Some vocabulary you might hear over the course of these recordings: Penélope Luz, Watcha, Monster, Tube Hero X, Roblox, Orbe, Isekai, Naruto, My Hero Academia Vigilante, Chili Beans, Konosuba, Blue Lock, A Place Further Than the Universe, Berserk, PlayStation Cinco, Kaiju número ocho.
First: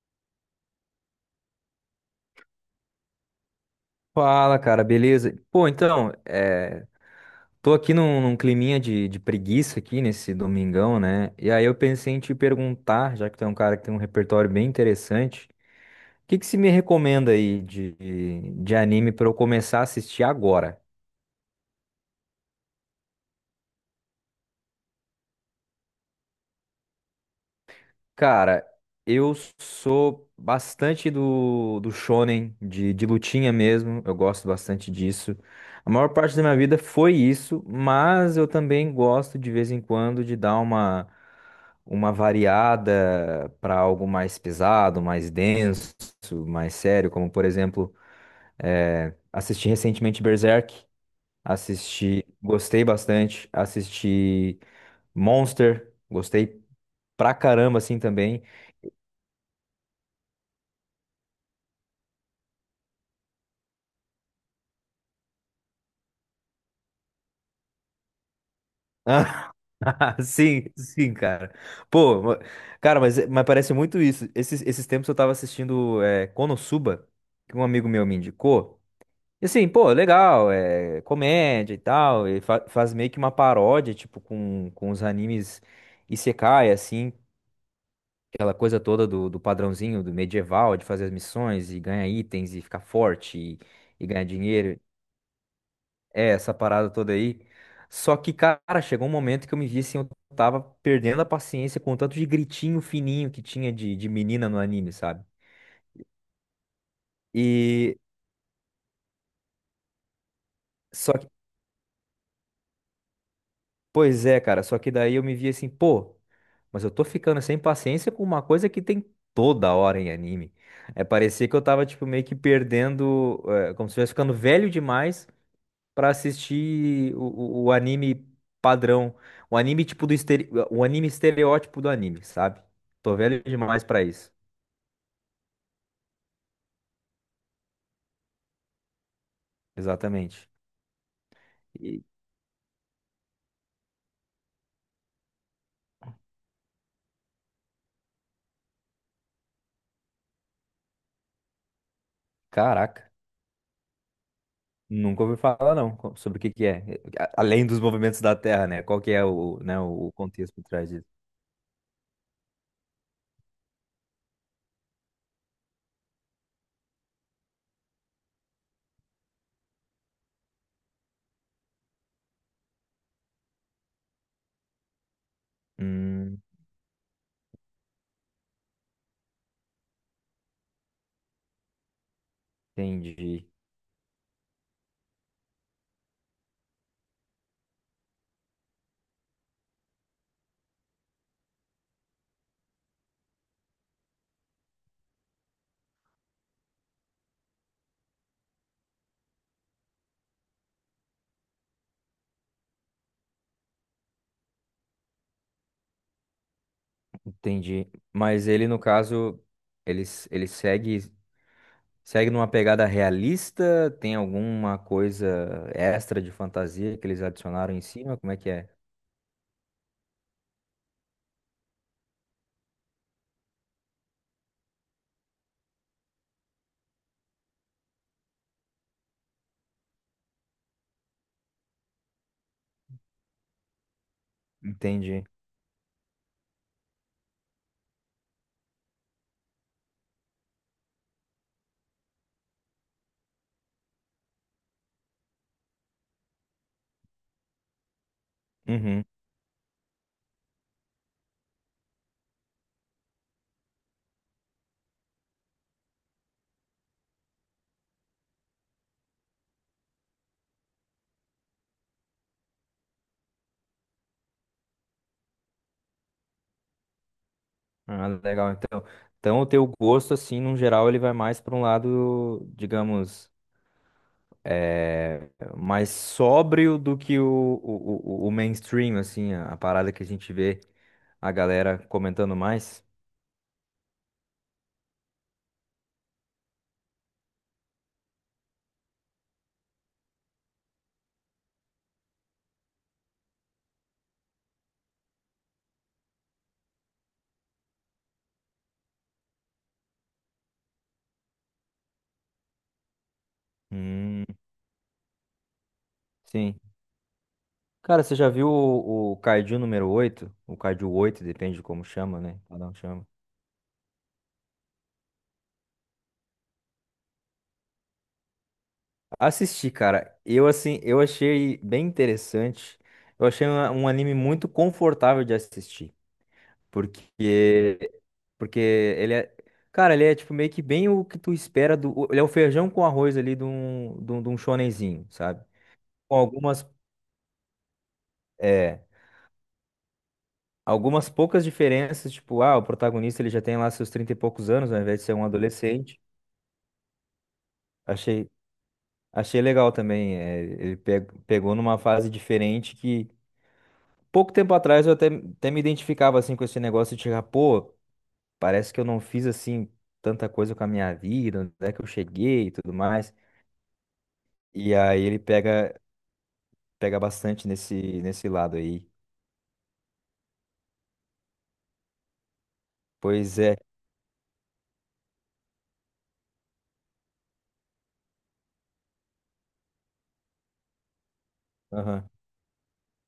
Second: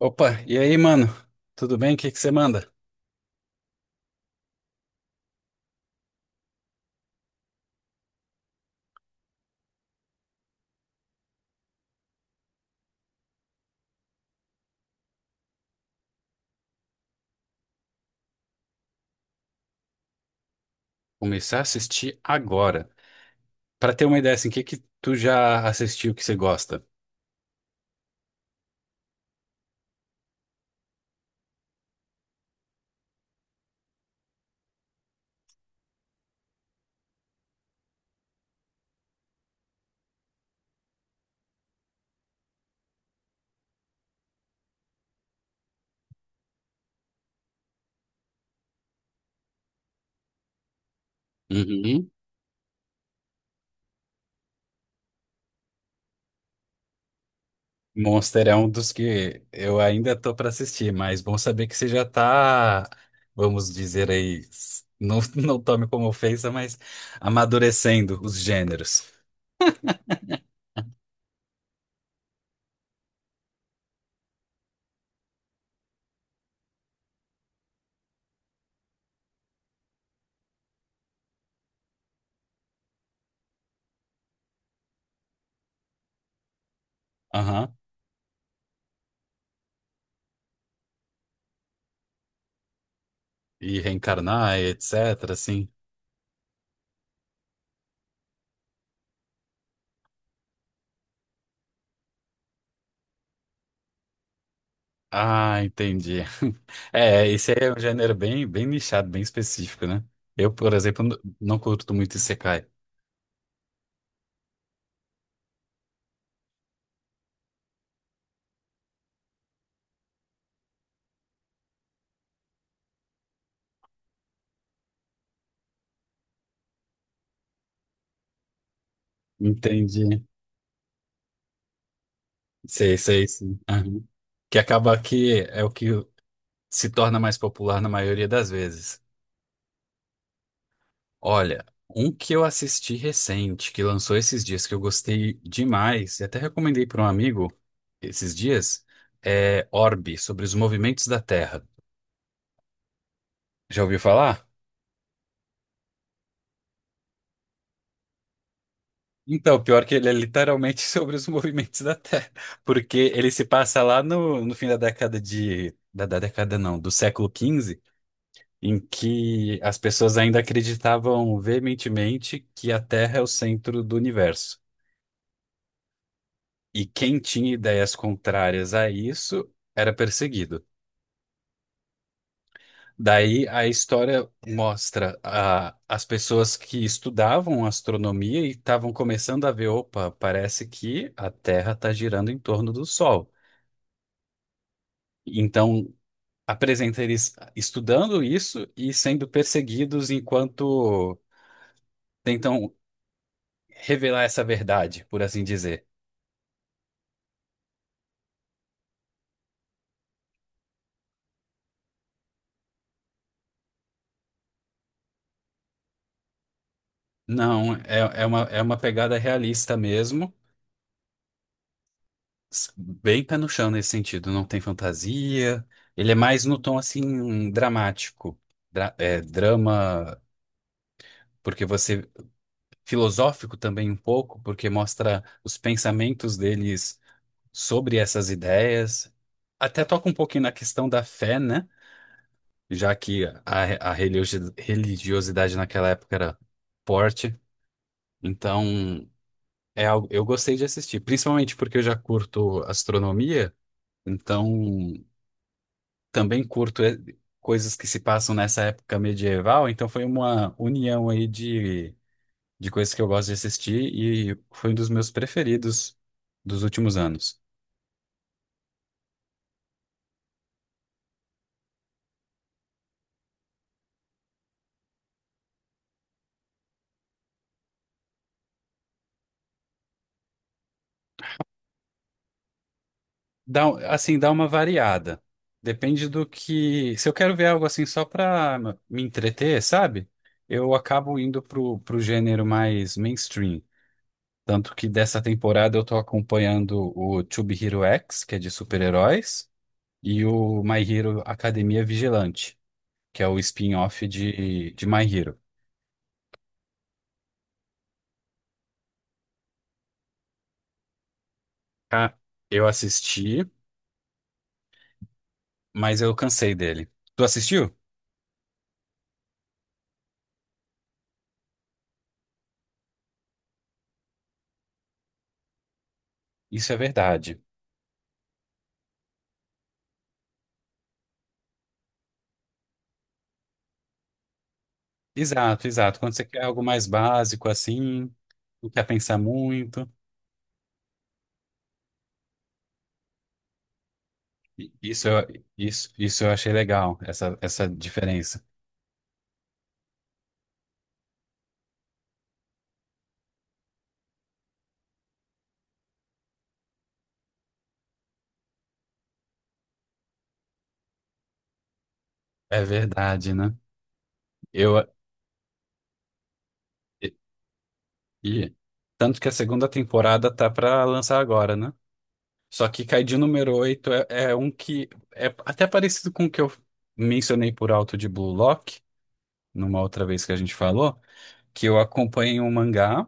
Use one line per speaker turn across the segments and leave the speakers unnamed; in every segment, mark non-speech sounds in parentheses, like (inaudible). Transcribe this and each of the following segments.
Opa, e aí, mano? Tudo bem? O que que você manda?
Fala, cara, beleza? Pô, então, tô aqui num climinha de preguiça aqui nesse domingão, né? E aí eu pensei em te perguntar, já que tu é um cara que tem um repertório bem interessante, o que que se me recomenda aí de anime pra eu começar a assistir agora?
Começar a assistir agora. Pra ter uma ideia, assim, o que que tu já assistiu que você gosta?
Cara, eu sou bastante do shonen, de lutinha mesmo. Eu gosto bastante disso. A maior parte da minha vida foi isso, mas eu também gosto de vez em quando de dar uma variada para algo mais pesado, mais denso, mais sério, como por exemplo, assisti recentemente Berserk,
Uhum.
assisti, gostei bastante, assisti Monster, gostei pra caramba assim também.
Monster é um dos que eu ainda tô pra assistir, mas bom saber que você já tá, vamos dizer aí, não, (laughs) não tome como ofensa, mas amadurecendo os gêneros.
(laughs) Sim, sim, cara. Pô, cara, mas parece muito isso. Esses tempos eu tava assistindo Konosuba, que um amigo meu me indicou. E assim, pô, legal, é comédia e tal. E faz meio que uma paródia, tipo, com os animes Isekai, assim,
Aham.
aquela coisa toda do padrãozinho do medieval, de fazer as missões e ganhar itens e ficar forte e,
E
e ganhar
reencarnar,
dinheiro.
etc, assim.
É, essa parada toda aí. Só que, cara, chegou um momento que eu me vi assim, eu tava perdendo a paciência com o tanto de gritinho fininho que tinha de menina no anime, sabe?
Ah, entendi. (laughs) É, esse aí é um
E
gênero bem, bem nichado, bem específico, né? Eu, por exemplo,
só que,
não curto muito Isekai.
pois é, cara, só que daí eu me vi assim, pô, mas eu tô ficando sem paciência com uma coisa que tem toda hora em anime. É, parecia que eu tava, tipo, meio que perdendo, como se eu estivesse ficando velho demais pra assistir o anime padrão, o anime
Entendi.
o anime estereótipo do anime, sabe?
Sei,
Tô
sei,
velho
sim.
demais pra
Aham.
isso.
Que acaba que é o que se torna mais popular na maioria das vezes.
Exatamente.
Olha,
E,
um que eu assisti recente, que lançou esses dias, que eu gostei demais, e até recomendei para um amigo esses dias, é Orbe, sobre os movimentos da Terra.
caraca,
Já ouviu falar?
nunca ouvi falar não sobre o que que é, além dos movimentos da Terra, né? Qual que é o,
Então,
né,
pior que ele
o
é
contexto por
literalmente (laughs)
trás
sobre
disso?
os movimentos da Terra, porque ele se passa lá no fim da década de... Da década não, do século XV, em que as pessoas ainda acreditavam veementemente que a Terra é o centro do universo.
Hum,
E quem tinha ideias contrárias a isso era perseguido. Daí
entendi,
a história mostra as pessoas que estudavam astronomia e estavam começando a ver, opa, parece que a Terra está girando em torno do Sol. Então, apresenta eles estudando isso e sendo perseguidos enquanto tentam revelar essa verdade, por assim dizer.
entendi. Mas ele no caso, ele segue numa pegada realista? Tem alguma coisa extra de fantasia que eles
Não,
adicionaram em cima?
é, é
Como é
uma,
que
é
é?
uma pegada realista mesmo, bem pé no chão nesse sentido, não tem fantasia. Ele é mais no tom assim dramático, drama, porque você filosófico também um pouco, porque mostra
Entendi.
os pensamentos deles sobre essas ideias. Até toca um pouquinho na questão da fé, né? Já que a religiosidade naquela época era forte,
Uhum.
então é algo, eu gostei de assistir, principalmente porque eu já curto astronomia, então também curto coisas que se passam nessa época medieval, então foi uma união aí de coisas que eu gosto de assistir e foi um dos meus preferidos dos últimos anos.
Ah, legal. Então o teu gosto, assim, no geral, ele vai mais para um lado, digamos, é, mais sóbrio do que o mainstream, assim, a parada que a gente vê a galera comentando mais.
Dá, assim, dá uma variada. Depende do que. Se eu quero ver algo assim só pra me entreter, sabe? Eu acabo indo pro gênero mais mainstream. Tanto que dessa temporada eu tô acompanhando o Tube Hero X, que é de super-heróis, e o My Hero Academia Vigilante, que é o spin-off
Hum,
de My Hero.
sim. Cara, você já viu o Kaiju número oito? O Kaiju 8 depende de como
Ah,
chama, né?
eu
Cada um chama.
assisti, mas eu cansei dele. Tu assistiu?
Assisti, cara. Eu assim, eu achei bem interessante. Eu achei um anime muito confortável de assistir,
Isso é verdade.
porque porque ele é, cara, ele é tipo meio que bem o que tu espera do, ele é o feijão com arroz ali de um shonenzinho, sabe?
Exato, exato. Quando
Com
você quer algo mais básico assim, não
é,
quer pensar muito.
algumas poucas diferenças, tipo, ah, o protagonista ele já tem lá seus 30 e poucos anos, ao invés de
Isso,
ser um
eu- isso,
adolescente.
isso eu achei legal, essa
Achei
diferença.
achei legal também, ele pegou numa fase diferente. Pouco tempo atrás eu até me identificava assim com esse negócio de chegar, pô, parece que eu não fiz assim tanta coisa com a minha vida, onde é que eu cheguei e
É
tudo mais.
verdade, né?
E
Eu,
aí ele pega
e,
bastante nesse
e-
lado aí.
tanto que a segunda temporada tá pra lançar agora, né? Só que Kaiju
Pois
número
é.
oito é um que é até parecido com o que eu mencionei por alto de Blue Lock, numa outra vez que a gente falou, que eu
Aham,
acompanhei um mangá.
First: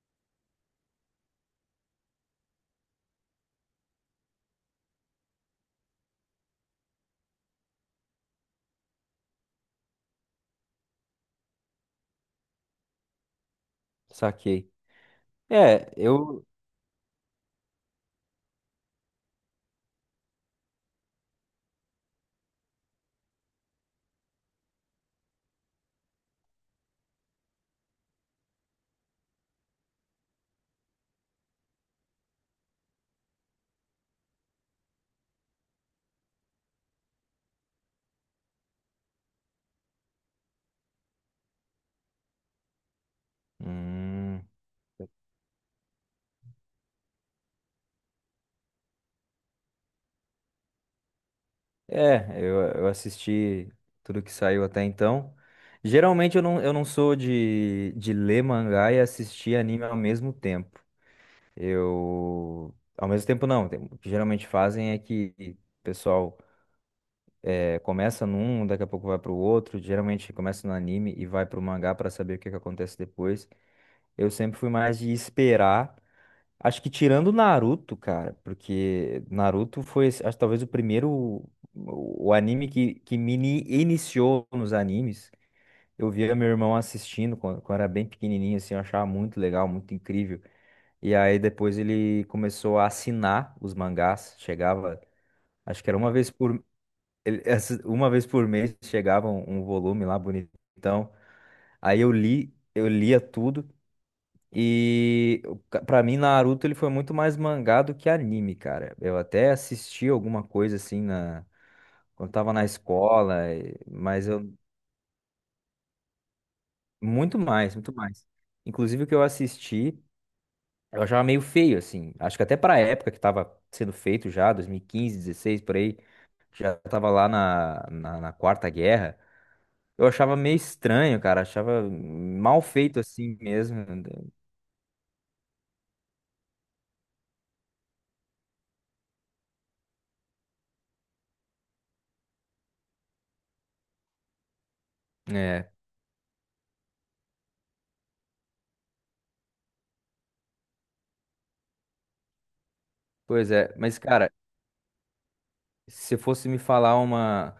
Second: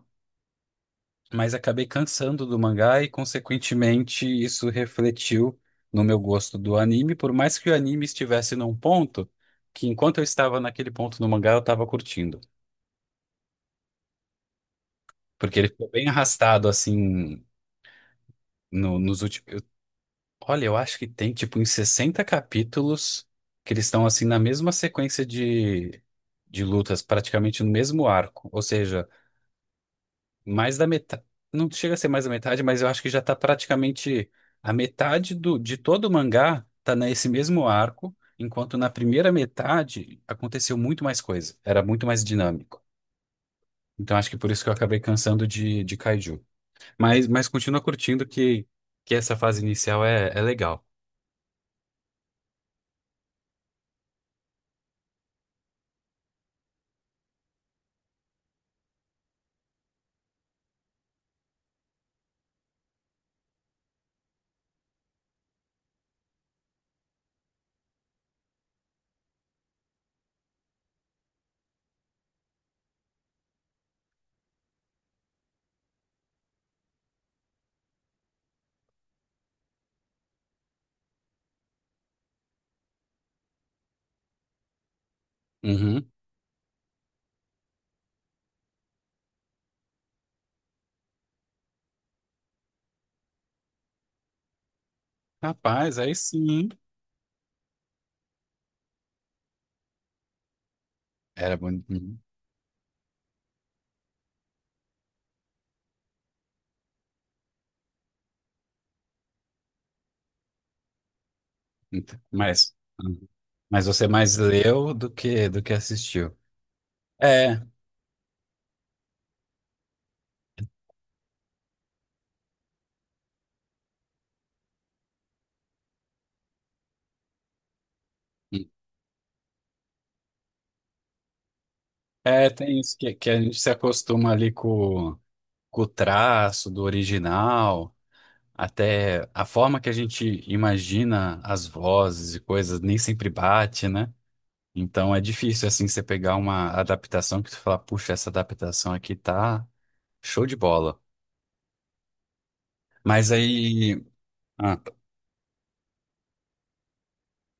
Mas acabei cansando do mangá e, consequentemente, isso refletiu no meu gosto do anime, por mais que o anime estivesse num ponto que, enquanto eu estava naquele ponto no mangá, eu estava curtindo.
saquei.
Porque ele ficou
É,
bem
eu
arrastado, assim, nos últimos. Olha, eu acho que tem, tipo, em 60 capítulos que eles estão, assim, na mesma sequência de lutas, praticamente no mesmo arco. Ou seja. Mais da metade. Não chega a ser mais da metade, mas eu acho que já tá praticamente a metade do, de todo o mangá tá nesse mesmo arco, enquanto na primeira metade aconteceu muito mais coisa, era muito mais dinâmico. Então acho que
Hum,
por isso que eu acabei cansando de Kaiju. Mas continua curtindo que essa fase inicial é legal.
eu assisti tudo que saiu até então. Geralmente eu não sou de ler mangá e assistir anime ao mesmo tempo. Eu, ao mesmo tempo não, o que geralmente fazem é que o pessoal começa num, daqui a pouco vai para o outro, geralmente começa no anime e vai para o mangá para saber o que que acontece depois. Eu sempre fui mais de esperar, acho que tirando Naruto, cara, porque Naruto foi, acho, que talvez o primeiro, o anime que me iniciou nos animes.
Uhum.
Eu via meu irmão assistindo quando era bem pequenininho, assim, eu achava muito legal, muito incrível. E aí depois ele começou a assinar os mangás. Chegava, acho que era
Rapaz,
uma
aí
vez por
sim.
ele- (laughs) uma vez por mês chegava um volume lá bonitão.
Era bonito.
Aí eu lia tudo e o pra mim Naruto ele foi muito mais mangá do que anime, cara. Eu até assisti alguma coisa assim na quando tava na
Mas, uhum,
escola,
mas você é
mas
mais
eu
leu do que assistiu.
muito
É.
mais, muito mais. Inclusive o que eu assisti. Eu achava meio feio, assim. Acho que até pra época que tava sendo feito já, 2015 2016 por aí, já tava lá na Quarta Guerra. Eu achava meio estranho, cara. Achava
É,
mal
tem isso
feito
que
assim
a gente se
mesmo.
acostuma ali com o traço do original, até a forma que a gente imagina as vozes e coisas nem sempre bate, né? Então é difícil
É,
assim você pegar uma adaptação que você fala, puxa, essa adaptação aqui tá show de bola. Mas
pois é. Mas,
aí,
cara,
ah,
se fosse me falar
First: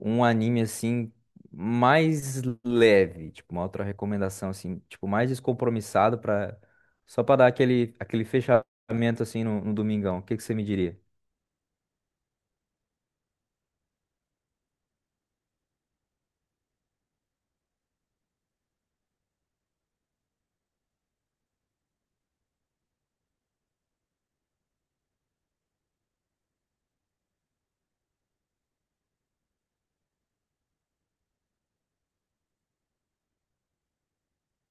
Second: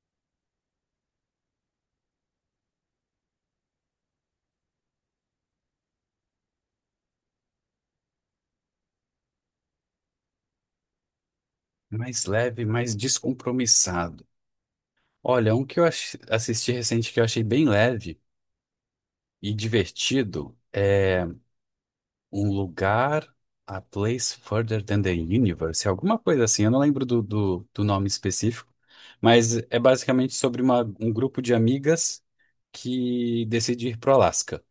um anime assim, mais leve, tipo, uma outra recomendação, assim, tipo, mais descompromissado pra. Só pra dar aquele fechamento assim no domingão, o que que você me diria?
mais leve, mais descompromissado. Olha, um que eu assisti recente que eu achei bem leve e divertido. É Um lugar, a place further than the universe, alguma coisa assim. Eu não lembro do nome específico, mas é basicamente sobre um grupo de amigas que decide ir pro Alasca.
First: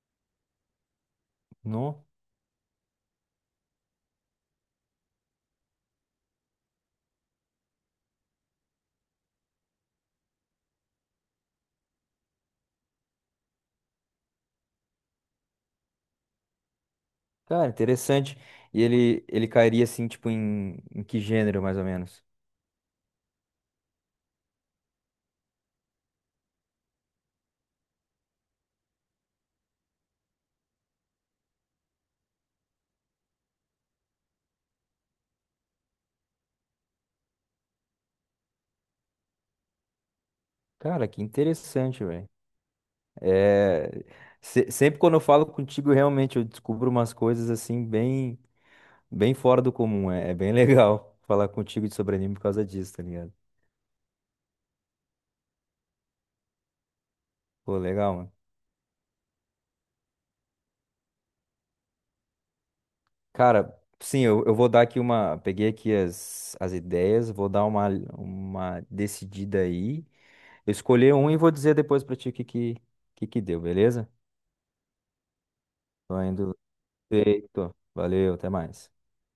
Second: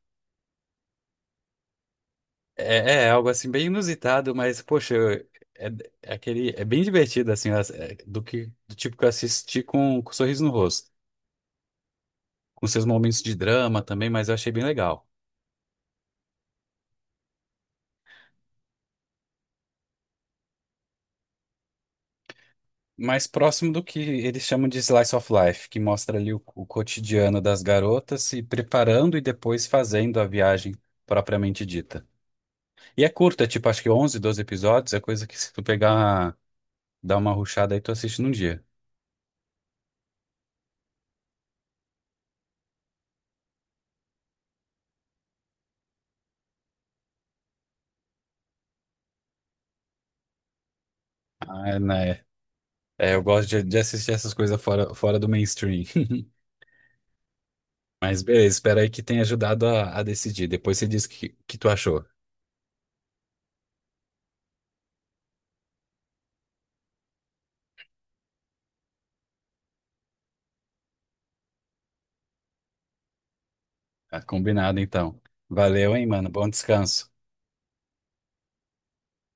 Não?
É algo assim bem inusitado, mas poxa, eu- é, é aquele é bem divertido assim, do que do tipo que eu assisti com sorriso no rosto, com seus momentos de drama também, mas eu achei bem legal.
Cara, interessante. E ele cairia assim, tipo, em que gênero, mais ou menos?
Mais próximo do que eles chamam de slice of life, que mostra ali o cotidiano das garotas se preparando e depois fazendo a viagem propriamente dita. E é curta, tipo, acho que 11, 12 episódios, é coisa que se tu pegar, dar uma rushada aí, tu assiste num dia.
Cara, que interessante, velho. É... sempre quando eu falo contigo, realmente eu descubro umas coisas assim, bem, bem fora do comum. É bem legal (laughs) falar
Ah, é,
contigo de sobre
né?
anime por causa disso, tá
É, eu
ligado?
gosto de assistir essas coisas fora do mainstream. (laughs)
Pô, legal,
Mas
mano.
beleza, espero aí que tenha ajudado a decidir. Depois você diz o que, que tu achou.
Cara, sim, eu vou dar aqui uma. Peguei aqui as ideias, vou dar uma decidida aí. Eu escolhi um e vou dizer depois pra ti o que que deu, beleza?
Tá combinado, então. Valeu, hein,
Tô
mano. Bom
indo.
descanso.
Feito. Valeu, até mais.